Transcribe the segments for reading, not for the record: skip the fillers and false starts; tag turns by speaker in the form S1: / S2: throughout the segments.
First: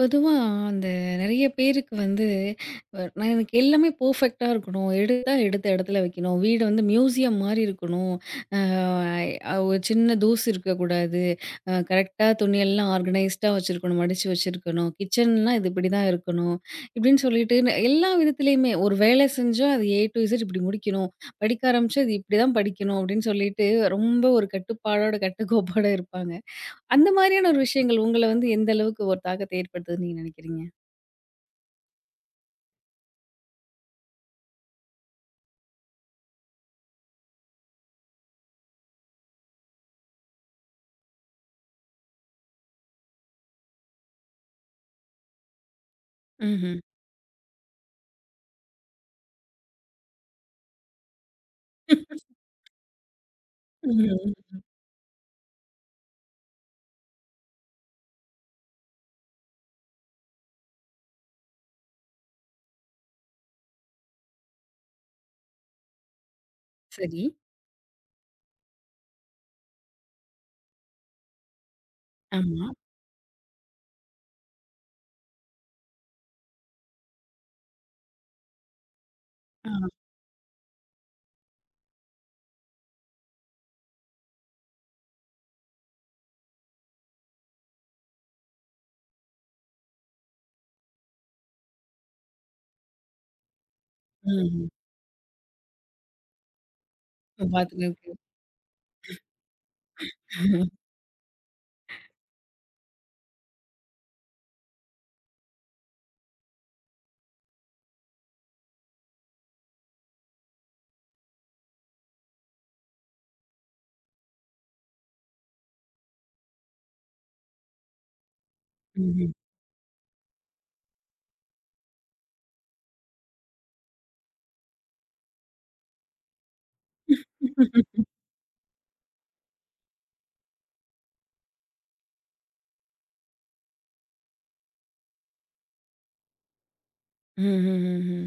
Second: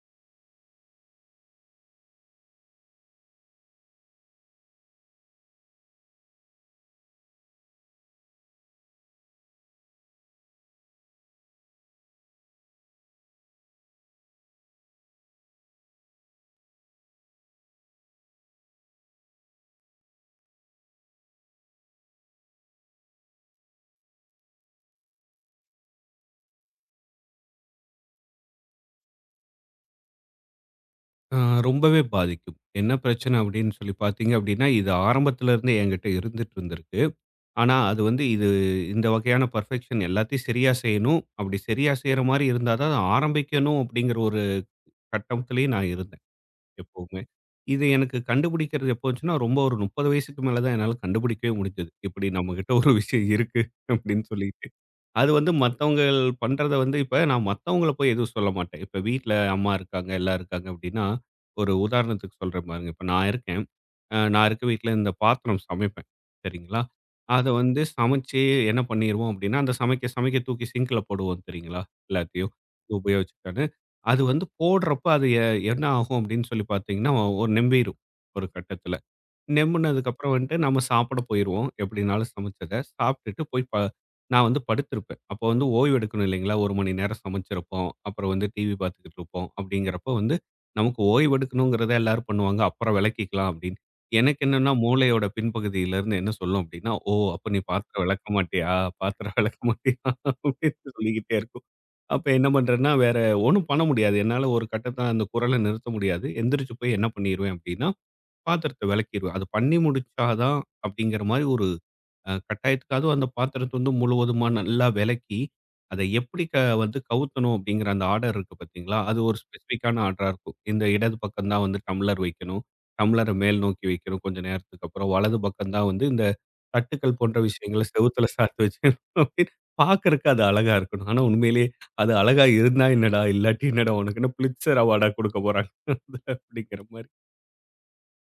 S1: பொதுவா அந்த நெறைய பேருக்கு வந்து நான் எனக்கு எல்லாமே பெர்ஃபெக்ட்டா இருக்கணும். எடுத்தா எடுத்த இடத்துல வைக்கணும். வீடு வந்து மியூசியம் மாரி இருக்கணும். அ அ ஒரு சின்ன தூசு இருக்கக்கூடாது. கரெக்ட்டா துணியெல்லாம் ஆர்கனைஸ்டா வச்சிருக்கணும். மடிச்சு வச்சிருக்கணும். கிச்சன்னா இது இப்படிதான் இருக்கணும். இப்படின்னு சொல்லிட்டு எல்லா விதத்துலயுமே ஒரு வேலை செஞ்சா அது ஏ டூ இசட் இப்படி முடிக்கணும். படிக்க ஆரம்பிச்சா இது இப்படிதான் படிக்கணும் அப்படின்னு சொல்லிட்டு ரொம்ப ஒரு கட்டுப்பாடோட, கட்டுக்கோப்போட இருப்பாங்க. அந்த மாரியான ஒரு விஷயங்கள் உங்கள வந்து எந்த அளவுக்கு ஒரு தாக்கத்த ஏற்படுத்துதுன்னு நீங்க நினைக்கிறீங்க?
S2: ஆ, ரொம்பவே பாதிக்கும். என்ன பிரச்சனை அப்படின்னு சொல்லி பார்த்தீங்க அப்படின்னா, இது ஆரம்பத்துல இருந்தே என்கிட்ட இருந்துட்டு இருந்திருக்கு. ஆனா, அது வந்து இந்த வகையான பெர்ஃபெக்ஷன் எல்லாத்தையும் சரியா செய்யணும். அப்படி சரியா செய்ற மாரி இருந்தா தான், அத ஆரம்பிக்கணும் அப்படிங்கிற ஒரு கட்டத்திலேயே நான் இருந்தேன்.
S1: ம்ஹ்ம்.
S2: எப்பவுமே. இது எனக்கு கண்டுபிடிக்கிறது எப்போ வந்துச்சுன்னா, ரொம்ப ஒரு 30 வயசுக்கு மேல தான் என்னால கண்டுபிடிக்கவே முடிஞ்சது. இப்படி நம்மகிட்ட ஒரு விஷயம் இருக்கு அப்படின்னு
S1: ம்.
S2: சொல்லிட்டு. அது வந்து மத்தவங்கள் பண்றத வந்து இப்ப நான் மத்தவங்கள போய் எதுவும் சொல்ல மாட்டேன். இப்ப வீட்ல அம்மா இருக்காங்க, எல்லாம் இருக்காங்க அப்படின்னா, ஒரு உதாரணத்துக்கு சொல்றேன் பாருங்க. இப்ப நான் இருக்கேன். நான் இருக்க வீட்ல இந்த பாத்திரம் சமைப்பேன். சரிங்களா?
S1: சரி.
S2: அத வந்து சமைச்சு என்ன பண்ணிருவோம் அப்படின்னா, அந்த சமைக்க சமைக்க தூக்கி சிங்க்ல போடுவோம் தெரியுங்களா? எல்லாத்தையும்
S1: ஆமா.
S2: உபயோகிச்சு அது வந்து போடுறப்ப அது என்ன ஆகும் அப்படின்னு சொல்லி பார்த்தீங்கன்னா, ஒரு நிம்பிரும் ஒரு கட்டத்தில.
S1: ஆ.
S2: நிம்முனதுக்கப்புறம் வந்துட்டு நம்ம சாப்பிட போயிருவோம். எப்படினாலும் சமைச்சத. சாப்பிட்டுட்டு போய், நான் வந்து படுத்திருப்பேன். அப்போ வந்து ஓய்வு எடுக்கணும் இல்லைங்களா? 1 மணி நேரம் சமைச்சிருப்போம். அப்புறம் வந்து டிவி பார்த்துக்கிட்டு இருப்போம். அப்படிங்கிறப்போ வந்து நமக்கு ஓய்வு எடுக்கணுங்கிறத எல்லாரும் பண்ணுவாங்க. அப்புறம் விளக்கிக்கலாம் அப்படின்னு. எனக்கு
S1: ம்.
S2: என்னன்னா மூளையோட பின்பகுதியிலேருந்து என்ன சொல்லும் அப்படின்னா, "ஓ! அப்ப நீ
S1: பாத்துட்டு
S2: பாத்திரம்
S1: இருக்கு.
S2: விளக்க மாட்டியா? பாத்திரம் விளக்க மாட்டியா?"
S1: ம்ஹ்ம்.
S2: அப்படின்னு சொல்லிக்கிட்டே இருக்கும். அப்ப என்ன பண்றேன்னா, வேற ஒண்ணும் பண்ண முடியாது. என்னால ஒரு கட்டத்தில அந்த குரல நிறுத்த முடியாது. எந்திரிச்சு போய் என்ன பண்ணிருவேன் அப்படின்னா பாத்திரத்த விளக்கிருவேன். அது பண்ணி முடிச்சா தான் அப்படிங்கிற மாரி ஒரு கட்டாயத்துக்கு அதுவும் அந்த பாத்திரத்த வந்து முழுவதுமா நல்லா விளக்கி, அத எப்படி வந்து கவுத்தணும் அப்படிங்கிற அந்த ஆர்டர் இருக்கு பார்த்தீங்களா? அது
S1: ம்ஹ்ம்.
S2: ஒரு ஸ்பெசிஃபிக்கான ஆர்டரா இருக்கும். இந்த இடது பக்கம் தான் வந்து டம்ளர் வைக்கணும். டம்ளர மேல் நோக்கி வைக்கணும் கொஞ்ச நேரத்துக்கு அப்புறம். வலது பக்கம் தான் வந்து இந்த தட்டுக்கள் போன்ற விஷயங்கள செவுத்துல சாத்து வச்சுக்கணும் அப்படின்னு பார்க்கறக்கு அது அழகா இருக்கணும். ஆனா உண்மையிலேயே அது அழகா இருந்தா என்னடா? இல்லாட்டி என்னடா உனக்குன்னு பிளிட்சர் அவார்டா குடுக்க போறாங்க. அதுல அப்படிங்கிற மாரி.
S1: ம்ஹ்ஹ்ம்.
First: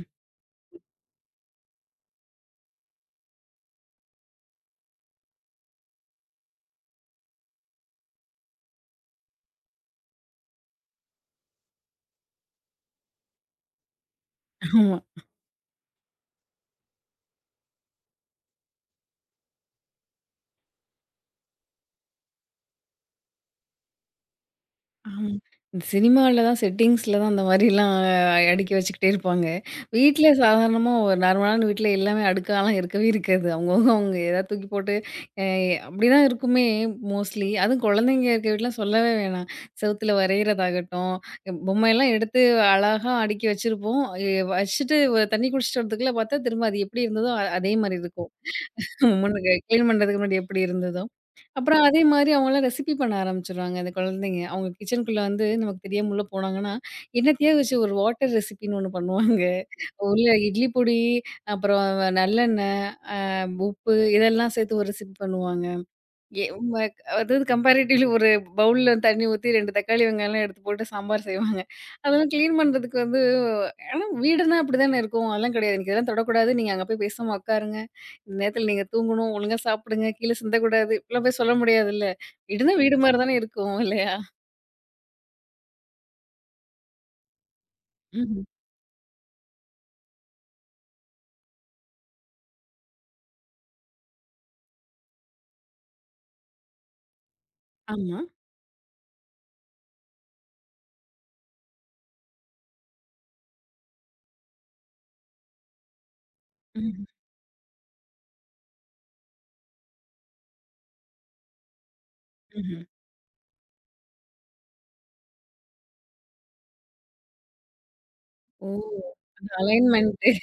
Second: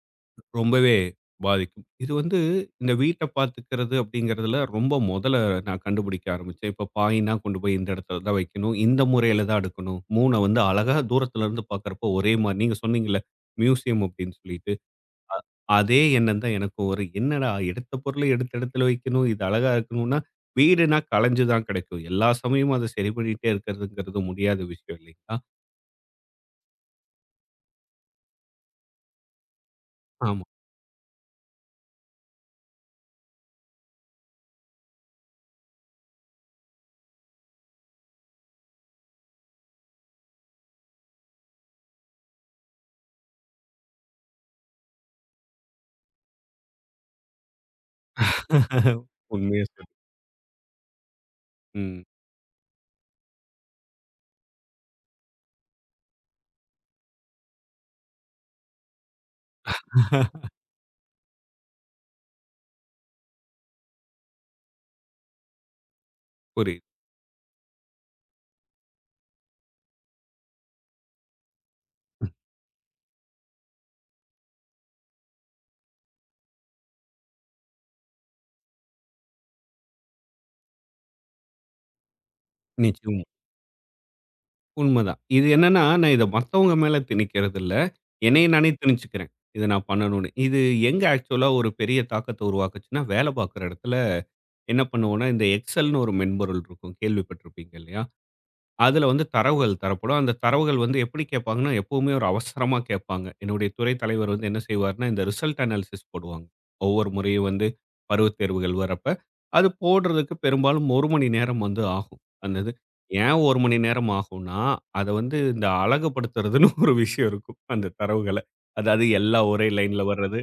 S2: ரொம்பவே பாதிக்கும். இது வந்து இந்த வீட்ட பார்த்துக்கிறது அப்படிங்கிறதுல ரொம்ப முதல்ல நான் கண்டுபிடிக்க ஆரம்பிச்சேன். இப்ப பாயின்னா கொண்டு போய் இந்த இடத்துல தான் வைக்கணும். இந்த முறையில தான் அடுக்கணும். மூண வந்து அழகா தூரத்துல இருந்து பார்க்கறப்போ ஒரே மாரி நீங்க சொன்னீங்கல்ல, மியூசியம் அப்படின்னு சொல்லிட்டு.
S1: ஆமா.
S2: அதே எண்ணம் தான் எனக்கும் வரும். என்னடா எடுத்த பொருள எடுத்த இடத்துல வைக்கணும். இது அழகா இருக்கணும்னா, வீடுனா கலைஞ்சு தான் கிடைக்கும். எல்லா சமயமும் அத சரி பண்ணிட்டே இருக்கிறதுங்கிறது முடியாத விஷயம்
S1: ஆமா.
S2: இல்லைங்களா?
S1: இந்த சினிமால தான் செட்டிங்ஸ்ல தான் அந்த மாரிலாம் அடுக்கி வச்சுக்கிட்டே இருப்பாங்க. வீட்ல
S2: ஆமா.
S1: சாதாரணமா ஒரு நார்மலான வீட்ல எல்லாமே அடுக்காலாம் இருக்கவே இருக்காது. அவங்க ஏதாவது தூக்கி போட்டு அ அப்படிதான் இருக்குமே மோஸ்ட்லி. அதுவும் குழந்தைங்க இருக்க வீட்லாம் சொல்லவே வேணாம். செவுத்துல வரையிறதாகட்டும், பொம்மையெல்லாம் எடுத்து அழகா அடுக்கி வச்சிருப்போம். வச்சுட்டு தண்ணி குடிச்சிட்டு வரதுக்குள்ள பார்த்தா திரும்ப அது எப்படி இருந்ததோ அதே மாரி இருக்கும். முன்னுக்கு
S2: உண்மையா
S1: கிளீன்
S2: சொன்னீங்க.
S1: பண்றதுக்கு முன்னாடி எப்படி இருந்ததோ, அப்புறம் அதே
S2: ம்.
S1: மாரி அவங்கலாம் ரெசிபி பண்ண ஆரம்பிச்சுடுறாங்க அந்த குழந்தைங்க. அவங்க கிச்சனுக்குள்ள வந்து நமக்கு தெரியாம உள்ள போனாங்கன்னா, என்னத்தையோ வச்சு ஒரு வாட்டர் ரெசிபின்னு ஒண்ணு பண்ணுவாங்க. உள்ள இட்லி பொடி, அப்புறம் நல்லெண்ணெய், உப்பு இதெல்லாம் சேர்த்து ஒரு ரெசிபி பண்ணுவாங்க. எ உம்ம
S2: புரியுது.
S1: அதாவது கம்பேரிட்டிவ்லி ஒரு பவுல்ல தண்ணி ஊத்தி 2 தக்காளி, வெங்காயம்லாம் எடுத்து போட்டு சாம்பார் செய்வாங்க. அதெல்லாம் கிளீன் பண்றதுக்கு வந்து ஆனா வீடுனா அப்படிதானே இருக்கும். அதெல்லாம் கிடையாது. "இன்னைக்கு இதெல்லாம் தொடக்கூடாது. நீங்க அங்க போய் பேசாம உட்காருங்க. இந்த நேரத்துல நீங்க தூங்கணும். ஒழுங்கா சாப்பிடுங்க. கீழ சிந்தக்கூடாது." இப்படிலாம் போய் சொல்ல முடியாதுல்ல. வீடுனா வீடு மாரி
S2: நிச்சயமா.
S1: தானே இருக்கும் இல்லையா?
S2: உண்மதான். இது என்னன்னா, நான் இத மத்தவங்க மேல திணிக்கிறது இல்ல.
S1: ம்ஹ்ம்.
S2: என்னைய நானே திணிச்சுக்கிறேன். இத நான் பண்ணணும்னு. இது எங்க ஆக்சுவலா ஒரு பெரிய தாக்கத்த உருவாக்குச்சுன்னா, வேலை பார்க்குற இடத்துல என்ன பண்ணுவோம்னா, இந்த எக்ஸெல்ன்னு ஒரு மென்பொருள் இருக்கும். கேள்விப்பட்டிருப்பீங்க இல்லையா?
S1: ஆமா.
S2: அதுல வந்து தரவுகள் தரப்படும். அந்த தரவுகள் வந்து எப்படி கேட்பாங்கன்னா, எப்பவுமே ஒரு அவசரமா கேட்பாங்க. என்னுடைய துறை தலைவர் வந்து என்ன செய்வாருன்னா, இந்த ரிசல்ட் அனாலிசிஸ் போடுவாங்க.
S1: ம்ஹ்ம்,
S2: ஒவ்வொரு முறையும் வந்து பருவத் தேர்வுகள் வரப்ப. அது போடுறதுக்கு பெரும்பாலும் 1 மணி நேரம் வந்து ஆகும். அந்த இது.
S1: ம்ஹ்ம்.
S2: ஏன் 1 மணி நேரம் ஆகும்னா, அத வந்து இந்த அழகுபடுத்துறதுன்னு ஒரு விஷயம் இருக்கும். அந்த தரவுகள.
S1: ஓ!
S2: அதாவது எல்லாம்
S1: அந்த
S2: ஒரே லைன்ல
S1: அலைன்மென்ட்டு
S2: வர்றது.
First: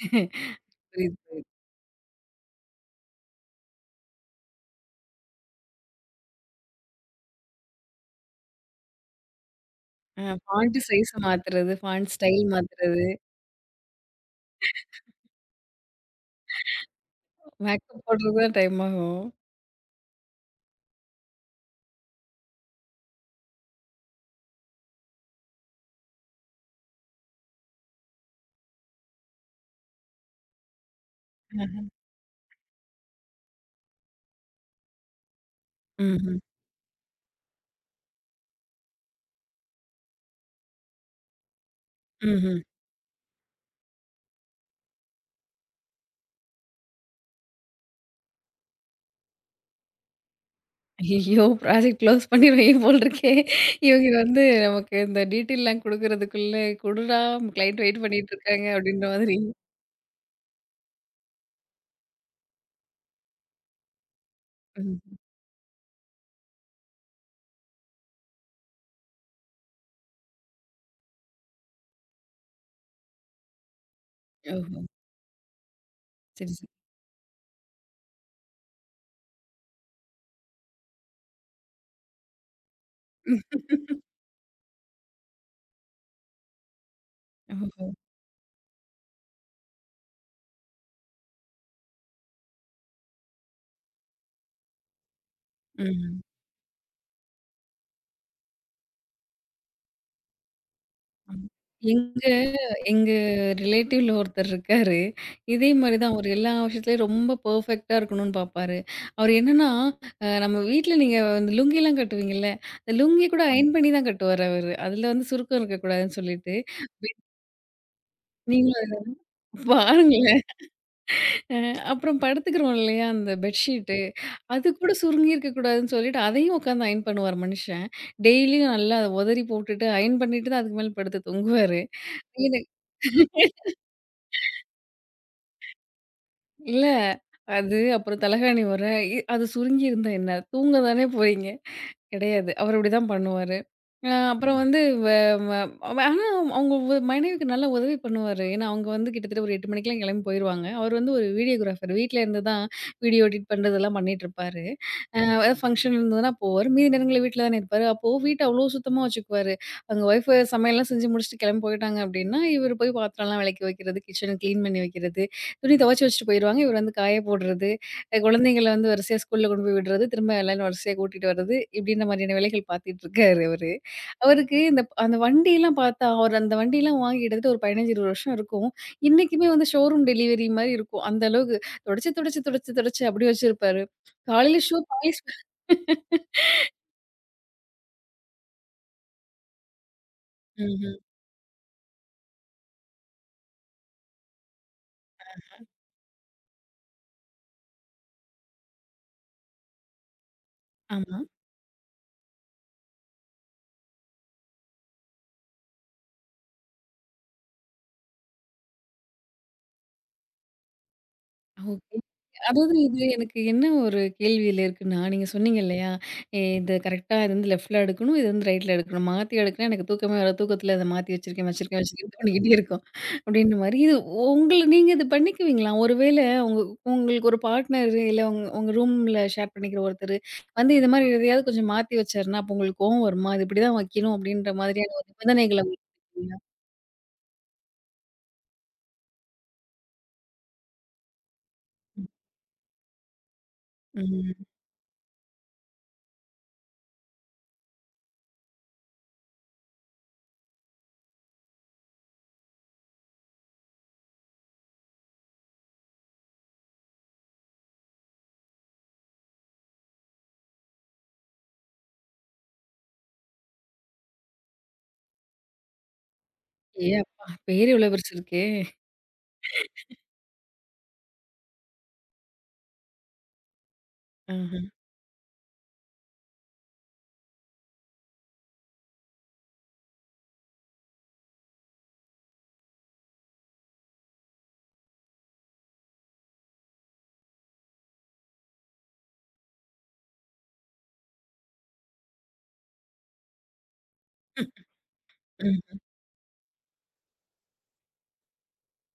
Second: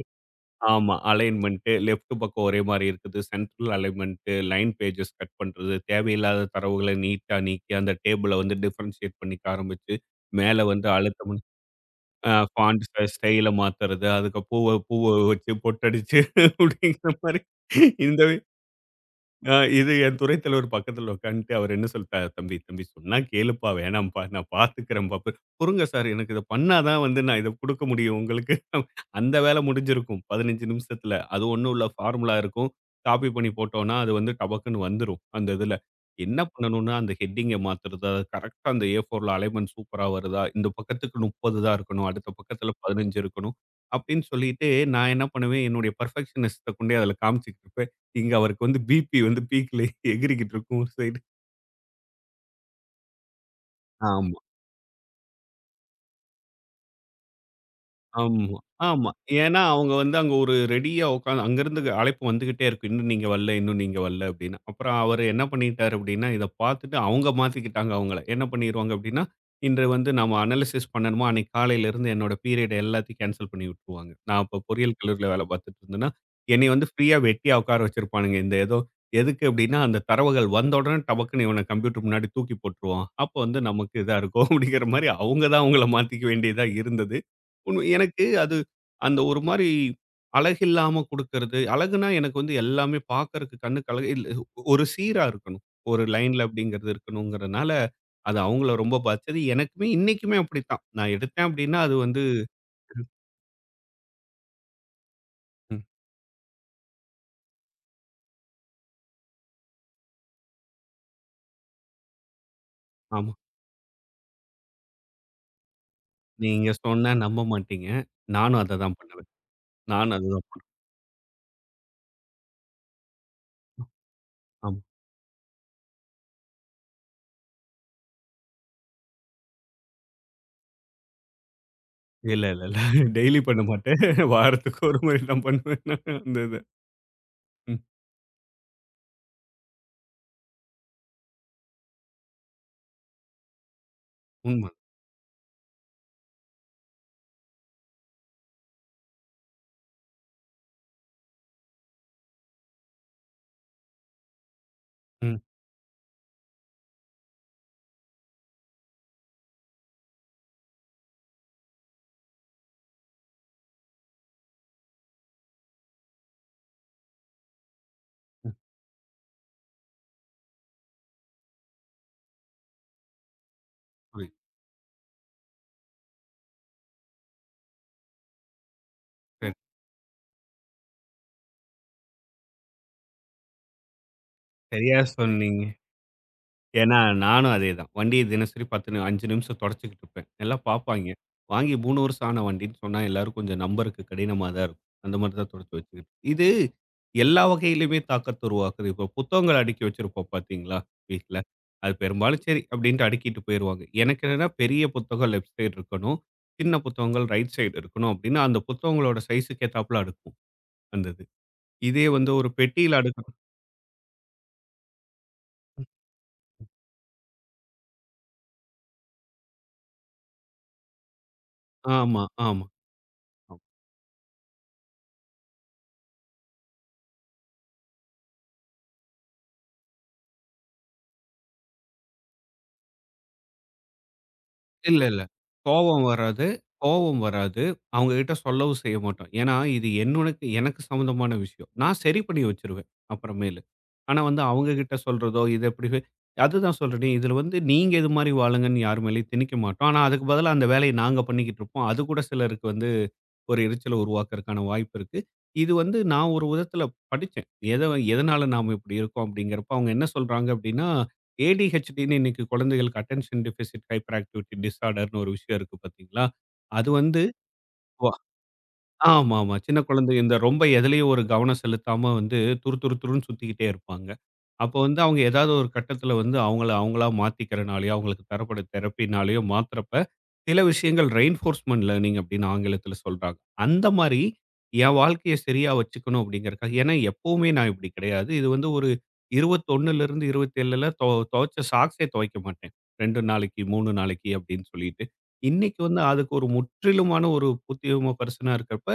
S2: ஆமா.
S1: புரியுது.
S2: அலைன்மென்ட்டு லெஃப்ட் பக்கம் ஒரே மாரி இருக்குது. Central alignment, line pages cut பண்றது, தேவையில்லாத தரவுகள நீட்டா நீக்கி, அந்த டேபிள வந்து டிஃபரன்ஷியேட் பண்ணிக்க ஆரம்பிச்சு, மேல
S1: ஃபாண்ட்
S2: வந்து
S1: சைஸ்
S2: அழுத்தம்
S1: மாத்துறது, ஃபாண்ட்
S2: அ
S1: ஸ்டைல்
S2: ஃபாண்ட் ச
S1: மாத்துறது,
S2: ஸ்டைல மாத்துறது, அதுக்கு பூவ பூவ வச்சு பொட்டடிச்சு அப்படிங்கிற மாரி
S1: மேக்கப்
S2: இந்த
S1: போடுறதுதான் டைம் ஆகும்.
S2: இது என் துறை தலைவர் பக்கத்துல உட்காந்துட்டு அவர் என்ன சொல்லிட்டாரு, "தம்பி, தம்பி சொன்னா கேளுப்பா, வேணாம்ப்பா, நான் பார்த்துக்கிறேன் பாப்பா." "பொறுங்க சார், எனக்கு இத பண்ணா தான் வந்து நான் இத குடுக்க முடியும் உங்களுக்கு." அந்த வேலை முடிஞ்சிருக்கும் 15 நிமிஷத்துல. அது ஒண்ணும்
S1: ஆஹ.
S2: இல்ல, ஃபார்முலா இருக்கும். காப்பி பண்ணி போட்டோம்னா, அது வந்து டபக்குன்னு வந்துரும் அந்த இதுல.
S1: ம்ஹ்ம்,
S2: என்ன பண்ணணும்னா, அந்த ஹெட்டிங்க மாத்துறதா, கரெக்ட்டா அந்த ஏ4ல அலைன்மென்ட் சூப்பரா வருதா, இந்த பக்கத்துக்கு 30 தான் இருக்கணும், அடுத்த
S1: ம்ஹ்ம்.
S2: பக்கத்துல 15 இருக்கணும், அப்படின்னு சொல்லிட்டு நான் என்ன பண்ணுவேன், என்னுடைய பெர்ஃபெக்ஷனிஸத்த கொண்டே அதுல காமிச்சுக்கிட்டு இங்க அவருக்கு வந்து வந்து பீக்ல எகிறிக்கிட்டு இருக்கும் ஒரு சைடு.
S1: ஐயய்யோ! ப்ராஜெக்ட் க்ளோஸ் பண்ணிருவீங்க போல இருக்கே! இவங்க
S2: ஆமா.
S1: வந்து நமக்கு இந்த டீட்டெயில்லாம் குடுக்குறதுக்குள்ள, "குடுடா கிளையண்ட் வெயிட் பண்ணிட்டு
S2: ஆமா,
S1: இருக்காங்க" அப்படின்ற
S2: ஆமா.
S1: மாதிரி.
S2: ஏன்னா அவங்க வந்து அங்க ஒரு ரெடியா உட்காந்து அங்கருந்து அழைப்பு வந்துகிட்டே இருக்கு. இன்னும் நீங்க வரல, இன்னும் நீங்க வரல அப்படின்னு. அப்புறம்
S1: ம்.
S2: அவரு என்ன பண்ணிட்டாரு அப்படின்னா, இத பார்த்துட்டு அவங்க மாத்திக்கிட்டாங்க அவங்கள. என்ன பண்ணிருவாங்க அப்படின்னா, இன்று வந்து நாம அனாலிசிஸ் பண்ணணுமா, அன்னைக்கு காலையில இருந்து என்னோட பீரியட் எல்லாத்தையும் கேன்சல் பண்ணி விட்டுருவாங்க. நான் அப்ப
S1: ஓஹோ!
S2: பொறியியல் கல்லூரியில வேலை பார்த்துட்டு இருந்தேன்னா,
S1: சரி, சரி.
S2: என்னைய வந்து ஃப்ரீயா வெட்டியா உட்கார வச்சிருப்பானுங்க. இந்த ஏதோ எதுக்கு அப்படின்னா, அந்த தரவுகள் வந்த உடனே டபக்குன்னு இவன கம்ப்யூட்டர் முன்னாடி தூக்கி போட்டுருவோம். அப்ப வந்து நமக்கு இதா இருக்கும் அப்படிங்கிற மாரி அவங்க தான் அவங்கள மாத்திக்க வேண்டியதா இருந்தது. உண்மை.
S1: ஓஹோ!
S2: எனக்கு அது அந்த ஒரு மாரி அழகில்லாம குடுக்கறது. அழகுனா எனக்கு வந்து எல்லாமே பார்க்கறக்கு கண்ணுக்கு அழகு இல்ல ஒரு சீரா இருக்கணும். ஒரு
S1: ம்.
S2: லைன்ல அப்படிங்கிறது இருக்கணுங்கிறனால, அது அவங்கள ரொம்ப பாதிச்சது. எனக்குமே இன்னைக்குமே அப்படித்தான். நான்
S1: ஆமா.
S2: எடுத்தேன் அப்படின்னா, அது வந்து
S1: எங்க எங்க ரிலேட்டிவ்ல ஒருத்தர் இருக்காரு. இதே
S2: ம்.
S1: மாரி தான் அவரு எல்லா விஷயத்துலயும் ரொம்ப பெர்ஃபெக்ட்டா இருக்கணும்னு பார்ப்பாரு. அவரு என்னன்னா, நம்ம வீட்ல நீங்க வந்து லுங்கிலாம் கட்டுவீங்கல்ல, அந்த லுங்கி
S2: ஆமா.
S1: கூட அயர்ன் பண்ணி தான் கட்டுவாரு அவரு. அதுல வந்து சுருக்கம் இருக்கக்கூடாதுன்னு சொல்லிட்டு,
S2: நீங்க சொன்னா நம்ப மாட்டீங்க. நானும்
S1: நீங்களும்
S2: அததான் பண்ணுவேன்.
S1: அத
S2: நானும்
S1: பாருங்களேன்!
S2: அதுதான் பண்ணுவேன்.
S1: அ அப்புறம் படுத்துக்கிறோம் இல்லையா, அந்த பெட்ஷீட்டு. அது
S2: ஆமா.
S1: கூட சுருங்கி இருக்கக்கூடாதுன்னு சொல்லிட்டு, அதையும் உட்காந்து அயர்ன் பண்ணுவாரு மனுஷன். டெய்லியும் நல்லா அத உதறி போட்டுட்டு, அயர்ன் பண்ணிட்டு தான் அதுக்கு மேல படுத்து தூங்குவாரு.
S2: இல்ல, இல்ல,
S1: எனக்கு
S2: இல்ல. டெய்லி பண்ண மாட்டேன். வாரத்துக்கு ஒரு முறை தான் பண்ணுவேன். நான் அந்த இத.
S1: இல்ல.
S2: ம்.
S1: அது அப்புறம் தலகாணி உறை. அது சுருங்கி இருந்தா என்ன? தூங்க தானே போறீங்க. கிடையாது. அவரு இப்படிதான் பண்ணுவாரு. அ அப்புறம் ம்.
S2: உண்ம.
S1: வந்து வ வ அவ- ஆனா அவங்க மனைவிக்கு நல்லா உதவி பண்ணுவாரு. ஏன்னா, அவங்க வந்து கிட்டத்தட்ட ஒரு 8 மணிக்கெல்லாம் கிளம்பி போயிருவாங்க. அவர் வந்து ஒரு வீடியோகிராஃபர். வீட்ல இருந்து தான் வீடியோ எடிட் பண்றதெல்லாம் பண்ணிட்டுருப்பாரு.
S2: ம்,
S1: ஏதாவது ஃபங்ஷன் இருந்ததுன்னா போவாரு. மீதி நேரங்கள்ல வீட்ல தானே இருப்பாரு. அப்போ வீட்ட அவ்ளோ சுத்தமா வச்சுக்குவாரு. அவங்க ஒய்ஃப் சமையல்லாம் செஞ்சு முடிச்சுட்டு கிளம்பி போயிட்டாங்க அப்படின்னா, இவர் போய் பாத்திரம்லாம் விளக்கி வைக்கிறது, கிச்சன கிளீன் பண்ணி வைக்கிறது, துணி துவைச்சு வச்சுட்டு போயிருவாங்க. இவர் வந்து காய போடுறது.
S2: ம்.
S1: குழந்தைங்கள வந்து வரிசையா ஸ்கூல்ல கொண்டு போய் விடுறது, திரும்ப எல்லாரும் வரிசையா கூட்டிட்டு வர்றது, இப்படின்ற மாதிரியான வேலைகள் பார்த்துட்டுருக்காரு அவரு.
S2: புரியுது.
S1: அவருக்கு இந்த அந்த வண்டியெல்லாம் பார்த்தா, அவர் அந்த வண்டியெல்லாம் வாங்கி கிட்டத்தட்ட ஒரு 15, 20 வருஷம் இருக்கும். இன்னைக்குமே
S2: சரி.
S1: வந்து ஷோரூம் டெலிவரி மாரி இருக்கும். அந்த அளவுக்கு தொடச்சு, தொடச்சு, தொடச்சு, தொடச்சு அப்படி வச்சிருப்பாரு. காலையில ஷூ
S2: சரியா
S1: பாலிஷ்
S2: சொன்னீங்க. ஏன்னா, நானும் அதேதான். வண்டிய தினசரி 10 நி 5 நிமிஷம் தொடச்சுக்கிட்டு இருப்பேன். எல்லாம்
S1: ம்ஹ்ம்.
S2: பார்ப்பாய்ங்க. வாங்கி 3 வருஷம் ஆன வண்டின்னு சொன்னா, எல்லாரும் கொஞ்சம் நம்புறக்கு கடினமா தான் இருக்கும். அந்த மாரி தான் தொடச்சு வச்சுக்கிட்டு இது எல்லா வகையிலயுமே தாக்கத்த உருவாக்குது. இப்போ புத்தகங்கள் அடுக்கி வச்சிருப்போம் பார்த்தீங்களா,
S1: ஆமா.
S2: வீட்ல. அது பெரும்பாலும் சரி அப்படின்ட்டு அடுக்கிட்டு போயிருவாங்க. எனக்கு என்னன்னா பெரிய புத்தகம் லெஃப்ட் சைடு இருக்கணும். சின்ன புத்தகங்கள் ரைட் சைடு இருக்கணும் அப்படின்னு அந்த புத்தகங்களோட சைஸ்க்கு ஏத்தாப்புல அடுக்குவோம், அந்த இது.
S1: ஓகே.
S2: இதே வந்து ஒரு
S1: அதாவது இது
S2: பெட்டியில அடுக்கணும்
S1: எனக்கு என்ன ஒரு கேள்வியில இருக்குன்னா, நீங்க சொன்னீங்க இல்லையா? இது கரெக்ட்டா இது வந்து லெஃப்ட்ல எடுக்கணும். இது வந்து ரைட்ல எடுக்கணும். மாத்தி எடுக்கனா எனக்கு தூக்கமே வராது. தூக்கத்துல அத மாத்தி வச்சிருக்கேன், வச்சிருக்கேன், வச்சிருக்கேன்னு
S2: ஆமா,
S1: பண்ணிக்கிட்டே
S2: ஆமா.
S1: இருக்கும். அப்டின்ற மாரி இது உங்கள நீங்க இது பண்ணிக்குவீங்களா? ஒருவேள உங்க உங்களுக்கு ஒரு பார்ட்னர் இல்ல உங்க உங்க ரூம்ல ஷேர் பண்ணிக்கிற ஒருத்தரு வந்து இது மாரி எதையாவது கொஞ்சம் மாத்தி வச்சாருன்னா, அப்போ உங்களுக்கு கோவம் வருமா? இது இப்டிதான் வைக்கணும் அப்டின்ற மாதிரியான
S2: இல்ல,
S1: ஒரு
S2: இல்ல.
S1: நிபந்தனைகள
S2: கோவம் வராது கோவம் வராது. அவங்க கிட்ட சொல்லவும் செய்ய மாட்டோம். ஏன்னா, இது எனக்கு சம்மந்தமான விஷயம். நான் சரி பண்ணி வச்சுருவேன், அப்புறமேலு. ஆனா
S1: ம்.
S2: வந்து அவங்க கிட்ட சொல்றதோ, இது எப்படி வே- அதுதான் சொல்றேனே, இதுல வந்து நீங்க இது மாரி வாழுங்கன்னு யார் மேலயும் திணிக்க மாட்டோம். ஆனா, அதுக்கு பதிலா அந்த வேலைய நாங்க பண்ணிக்கிட்டு இருப்போம். அது கூட சிலருக்கு வந்து ஒரு எரிச்சல உருவாக்குறதுக்கான வாய்ப்பு இருக்கு. இது வந்து நான் ஒரு விதத்தில படிச்சேன். எத எதனால நாம இப்படி இருக்கோம் அப்படிங்கிறப்ப, அவங்க என்ன சொல்றாங்க அப்படின்னா, ADHDன்னு இன்னைக்கு குழந்தைகளுக்கு அட்டென்ஷன் டெஃபிசிட் ஹைப்பர் ஆக்டிவிட்டி டிஸார்டர்ன்னு ஒரு விஷயம் இருக்கு பார்த்தீங்களா? அது
S1: ஏ
S2: வந்து
S1: அப்பா! பேரு இவ்ளோ பெருசு இருக்கே!
S2: ஆமாமா. சின்ன குழந்தை இந்த ரொம்ப எதுலயும் ஒரு கவனம் செலுத்தாம வந்து துரு துரு துருன்னு சுத்திக்கிட்டே இருப்பாங்க.
S1: ஆஹ.
S2: அப்ப வந்து அவங்க ஏதாவது ஒரு கட்டத்துல வந்து அவங்கள அவங்களா மாத்திக்கிறனாலயோ, அவங்களுக்கு தரப்பட தெரப்பினாலயோ மாத்துறப்ப, சில விஷயங்கள் ரெயின்ஃபோர்ஸ்மென்ட் லர்னிங் அப்படின்னு ஆங்கிலத்துல சொல்றாங்க. அந்த மாரி என் வாழ்க்கைய சரியா வச்சுக்கணும் அப்படிங்கிறக்காக ஏன்னா எப்பவுமே நான் இப்படி கிடையாது. இது வந்து ஒரு 21லிருந்து 27ல துவைச்ச சாக்ஸே துவைக்க மாட்டேன். 2 நாளைக்கு, 3 நாளைக்கு அப்படின்னு சொல்லிட்டு.
S1: ம்.
S2: இன்னைக்கு வந்து அதுக்கு ஒரு முற்றிலுமான ஒரு புத்தியும பர்சனா இருக்கிறப்ப,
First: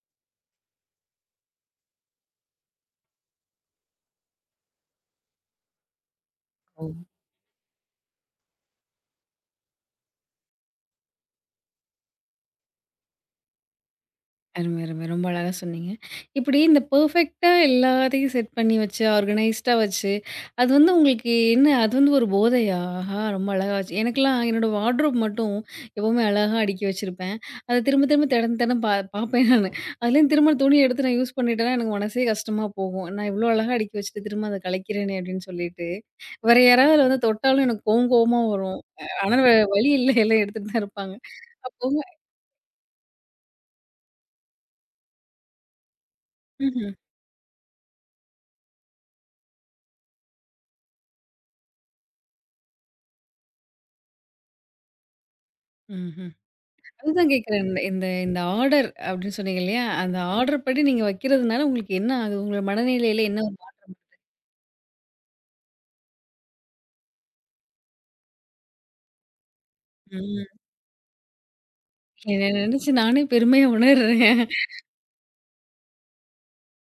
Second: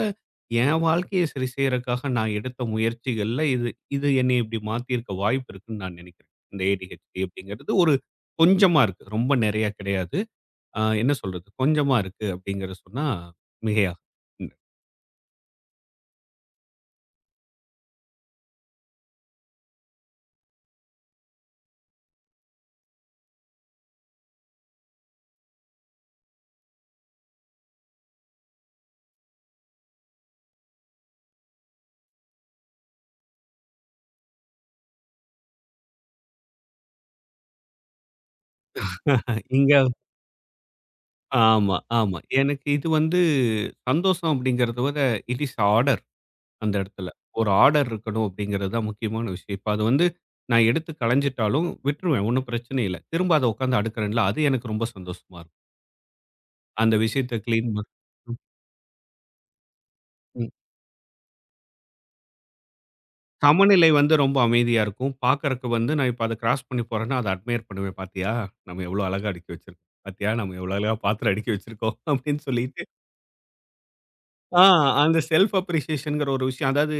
S2: என் வாழ்க்கைய சரி செய்றக்காக நான் எடுத்த முயற்சிகள்ல இது இது என்னைய இப்படி மாத்தியிருக்க வாய்ப்பு இருக்குன்னு நான் நினைக்கிறேன். இந்த
S1: ஓ!
S2: ADHD அப்படிங்கிறது ஒரு கொஞ்சமா இருக்கு. ரொம்ப நிறையா கிடையாது. என்ன சொல்றது? கொஞ்சமா இருக்கு அப்படிங்கிறத சொன்னா மிகையாகும்.
S1: அருமை, அருமை. ரொம்ப அழகா சொன்னீங்க. இப்படி இந்த பெர்ஃபெக்ட்டா எல்லாத்தையும் செட் பண்ணி வச்சு, ஆர்கனைஸ்டா வச்சு, அது வந்து உங்களுக்கு என்ன அது வந்து ஒரு போதையா? ஆஹா! ரொம்ப அழகா வச்சு எனக்கெல்லாம் என்னோட வார்ட்ரோப் மட்டும் எப்பவுமே அழகா அடுக்கி வச்சிருப்பேன். அத திரும்ப திரும்ப திடம் திடம் பா பார்ப்பேன் நானு. அதுலயும் திரும்ப துணி எடுத்து நான் யூஸ் பண்ணிட்டேன்னா, எனக்கு மனசே கஷ்டமா போகும். நான் இவ்ளோ அழகா அடுக்கி வச்சுட்டு திரும்ப அத கலைக்கிறேனே அப்படின்னு சொல்லிட்டு. வேற யாராவது அத வந்து தொட்டாலும் எனக்கு கோவம் கோவமா வரும். ஆனா,
S2: இங்க
S1: வழி இல்ல எல்லாம் எடுத்துட்டு தான் இருப்பாங்க.
S2: ஆமா,
S1: அப்போ
S2: ஆமா. எனக்கு இது வந்து சந்தோஷம் அப்படிங்கிறத விட இட் இஸ் ஆர்டர் அந்த
S1: ம்ஹ்ம்.
S2: இடத்துல. ஒரு ஆர்டர் இருக்கணும் அப்படிங்கிறது தான் முக்கியமான விஷயம். இப்ப அது வந்து நான் எடுத்து களைஞ்சிட்டாலும் விட்டுருவேன். ஒண்ணும் பிரச்சனை இல்ல. திரும்ப அத உட்கார்ந்து அடுக்குறேன்ல, அது எனக்கு ரொம்ப சந்தோஷமா இருக்கும்.
S1: ம்ஹ்ம்.
S2: அந்த
S1: அதுதான்
S2: விஷயத்த
S1: கேட்கிறேன்.
S2: கிளீன்
S1: இந்த
S2: பண்
S1: இந்த
S2: ம்,
S1: இந்த ஆர்டர் அப்படின்னு சொன்னீங்க இல்லையா? அந்த
S2: ம்.
S1: ஆர்டர் படி நீங்க வைக்கிறதுனால உங்களுக்கு என்ன ஆகுது? உங்க மனநிலையில என்ன ஒரு-
S2: சமநிலை வந்து ரொம்ப அமைதியா இருக்கும். பார்க்கறக்கு வந்து நான் இப்ப அத கிராஸ் பண்ணி போறேன்னா, அத அட்மையர் பண்ணுவேன். "பாத்தியா? நம்ம எவ்வளோ அழகா அடுக்கி வச்சிருக்கோம். பாத்தியா?
S1: ம்.
S2: நம்ம எவ்வளோ அழகா பாத்திரம் அடுக்கி வச்சிருக்கோம்." அப்படின்னு
S1: என்ன
S2: சொல்லிட்டு
S1: நினைச்சு நானே பெருமையா உணர்றேன்.
S2: ஆ அந்த செல்ஃப் அப்ரிசியேஷன்ங்கிற ஒரு விஷயம். அதாவது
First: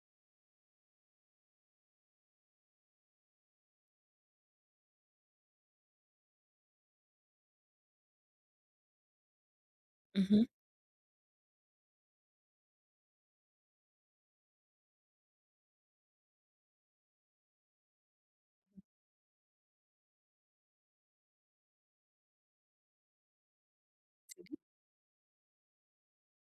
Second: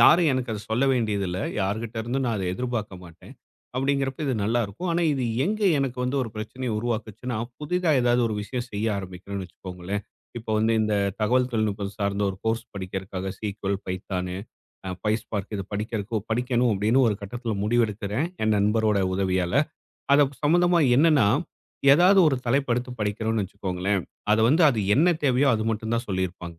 S2: யாரும் எனக்கு அத சொல்ல வேண்டியதில்ல. யார்கிட்ட இருந்தும் நான் அத எதிர்பார்க்க மாட்டேன். அப்படிங்கிறப்ப இது நல்லாருக்கும். ஆனா இது எங்க எனக்கு வந்து ஒரு பிரச்சனைய உருவாக்குச்சுன்னா, புதிதா ஏதாவது ஒரு விஷயம் செய்ய ஆரம்பிக்கிறேன்னு வச்சுக்கோங்களேன்.
S1: ம்ஹ்ம்.
S2: இப்போ வந்து இந்த தகவல் தொழில்நுட்பம் சார்ந்த ஒரு கோர்ஸ் படிக்கிறதுக்காக SQL, பைத்தானு, PySpark இது படிக்கிறக்கு படிக்கணும் அப்படின்னு ஒரு கட்டத்தில முடிவெடுக்கிறேன். என் நண்பரோட உதவியால. அது சம்மந்தமா என்னன்னா, ஏதாவது ஒரு தலைப்பு எடுத்து படிக்கிறோம்னு வச்சுக்கோங்களேன். அத வந்து அது என்ன தேவையோ அது மட்டும் தான் சொல்லியிருப்பாங்க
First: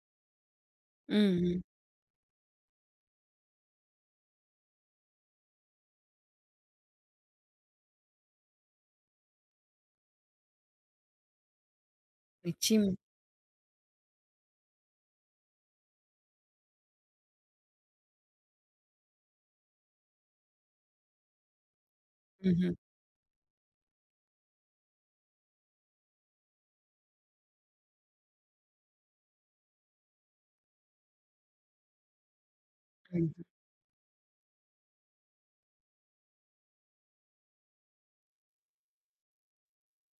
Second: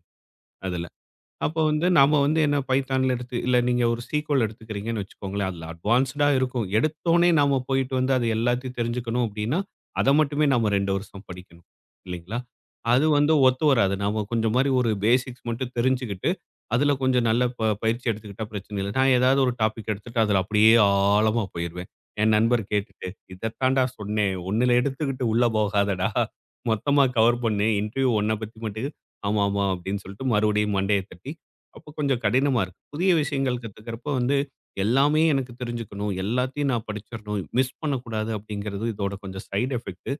S2: அதுல.
S1: ம்,
S2: அப்போ
S1: ம்.
S2: வந்து நாம வந்து என்ன பைத்தான்ல எடுத்து இல்ல நீங்க ஒரு சீக்வல் எடுத்துக்கிறீங்கன்னு வச்சுக்கோங்களேன். அதுல அட்வான்ஸ்டா இருக்கும். எடுத்தோனே நாம போயிட்டு வந்து அது எல்லாத்தையும் தெரிஞ்சுக்கணும் அப்படின்னா, அத மட்டுமே நாம 2 வருஷம் படிக்கணும். இல்லைங்களா?
S1: நிச்சயமா.
S2: அது வந்து ஒத்து வராது. நாம கொஞ்சம் மாரி ஒரு பேசிக்ஸ் மட்டும் தெரிஞ்சுக்கிட்டு, அதுல கொஞ்சம் நல்ல பயிற்சி எடுத்துக்கிட்டா பிரச்சனை இல்ல. நான் ஏதாவது ஒரு டாபிக் எடுத்துட்டு அதுல அப்படியே ஆழமா போயிருவேன். என் நண்பர்
S1: ம்ஹ்ம்.
S2: கேட்டுட்டு, "இதத்தான்டா சொன்னேன். ஒண்ணுல எடுத்துக்கிட்டு உள்ள போகாதடா. மொத்தமா கவர் பண்ணு. இன்டர்வியூ உன்ன பத்தி மட்டும்" ஆமா, ஆமா அப்படின்னு சொல்லிட்டு மறுபடியும் மண்டைய தட்டி, அப்போ கொஞ்சம் கடினமா இருக்கு. புதிய
S1: ம்.
S2: விஷயங்கள் கத்துக்கிறப்போ வந்து, எல்லாமே எனக்கு தெரிஞ்சுக்கணும். எல்லாத்தையும் நான் படிச்சிரணும். மிஸ் பண்ணக்கூடாது அப்படிங்கிறது இதோட கொஞ்சம் சைட் எஃபெக்ட்.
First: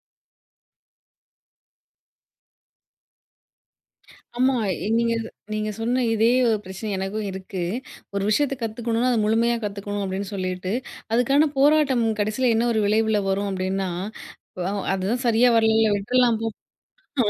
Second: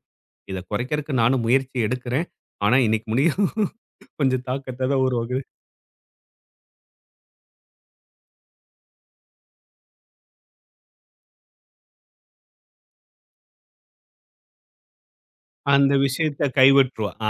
S2: இத குறைக்கிறக்கு நானும் முயற்சி எடுக்கிறேன். ஆனா இன்னைக்கு முடியும் கொஞ்சம்
S1: ஆமா.
S2: தாக்கத்த
S1: இ-
S2: தான்
S1: நீங்க
S2: உருவாக்குது.
S1: நீங்க சொன்ன இதே ஒரு பிரச்சனை எனக்கும் இருக்கு. ஒரு விஷயத்த கத்துக்கணும்னா, அத முழுமையா கத்துக்கணும் அப்படின்னு சொல்லிட்டு, அதுக்கான போராட்டம் கடைசியில என்ன ஒரு விளைவுல வரும் அப்படின்னா, அதுதான் சரியா வரல
S2: அந்த
S1: விட்டுறலாம் போ
S2: விஷயத்த கைவிட்டுருவோம்.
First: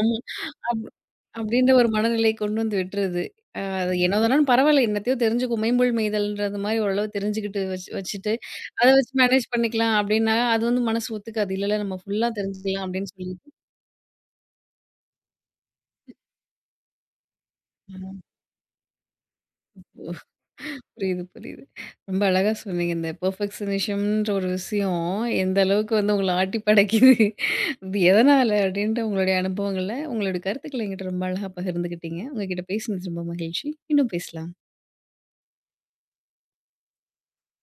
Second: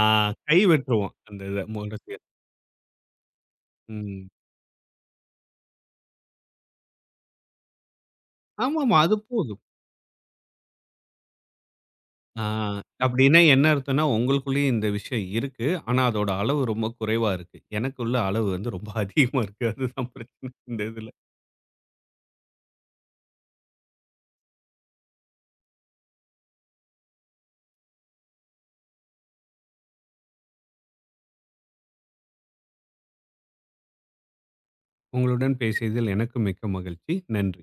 S1: அப்
S2: கைவிட்டுருவோம். அந்த
S1: அப்டின்ற ஒரு
S2: இத.
S1: மனநிலை கொண்டு வந்து விட்டுருது. அது
S2: ம்.
S1: என்னதானாலும் பரவால்ல, என்னத்தையோ தெரிஞ்சுக்கோ மேம்பொருள் மெய்தல்ன்றது மாரி ஓரளவு தெரிஞ்சுக்கிட்டு வச்சு வச்சுட்டு, அத
S2: ஆமாமா.
S1: வச்சு
S2: அது
S1: மேனேஜ்
S2: போதும்.
S1: பண்ணிக்கலாம் அப்டின்னா, அது வந்து மனசு ஒத்துக்காது. இல்லல்ல நம்ம ஃபுல்லா
S2: ஆ,
S1: தெரிஞ்சுக்கலாம் அப்டின்னு
S2: அப்படின்னா
S1: சொல்லிட்டு
S2: என்ன அர்த்தம்னா, உங்களுக்குள்ளயும் இந்த விஷயம் இருக்கு. ஆனா, அதோட அளவு ரொம்ப குறைவா இருக்கு. எனக்கு
S1: ஆமா.
S2: உள்ள அளவு வந்து ரொம்ப அதிகமா இருக்கு. அதுதான்
S1: ஓ
S2: பிரச்சனை இந்த இதுல.
S1: புரியுது, புரியுது. ரொம்ப அழகா சொன்னீங்க. இந்த பெர்ஃபெக்ஷனிசம்ன்ற ஒரு விஷயம் எந்த அளவுக்கு வந்து உங்கள ஆட்டி படைக்குது. அது எதனால அப்டின்ட்டு உங்களுடைய அனுபவங்கள, உங்களுடைய கருத்துக்கள என்கிட்ட ரொம்ப அழகா பகிர்ந்துக்கிட்டீங்க. உங்ககிட்ட பேசினது ரொம்ப மகிழ்ச்சி. இன்னும் பேசலாம்.
S2: உங்களுடன் பேசியதில் எனக்கு மிக்க மகிழ்ச்சி. நன்றி.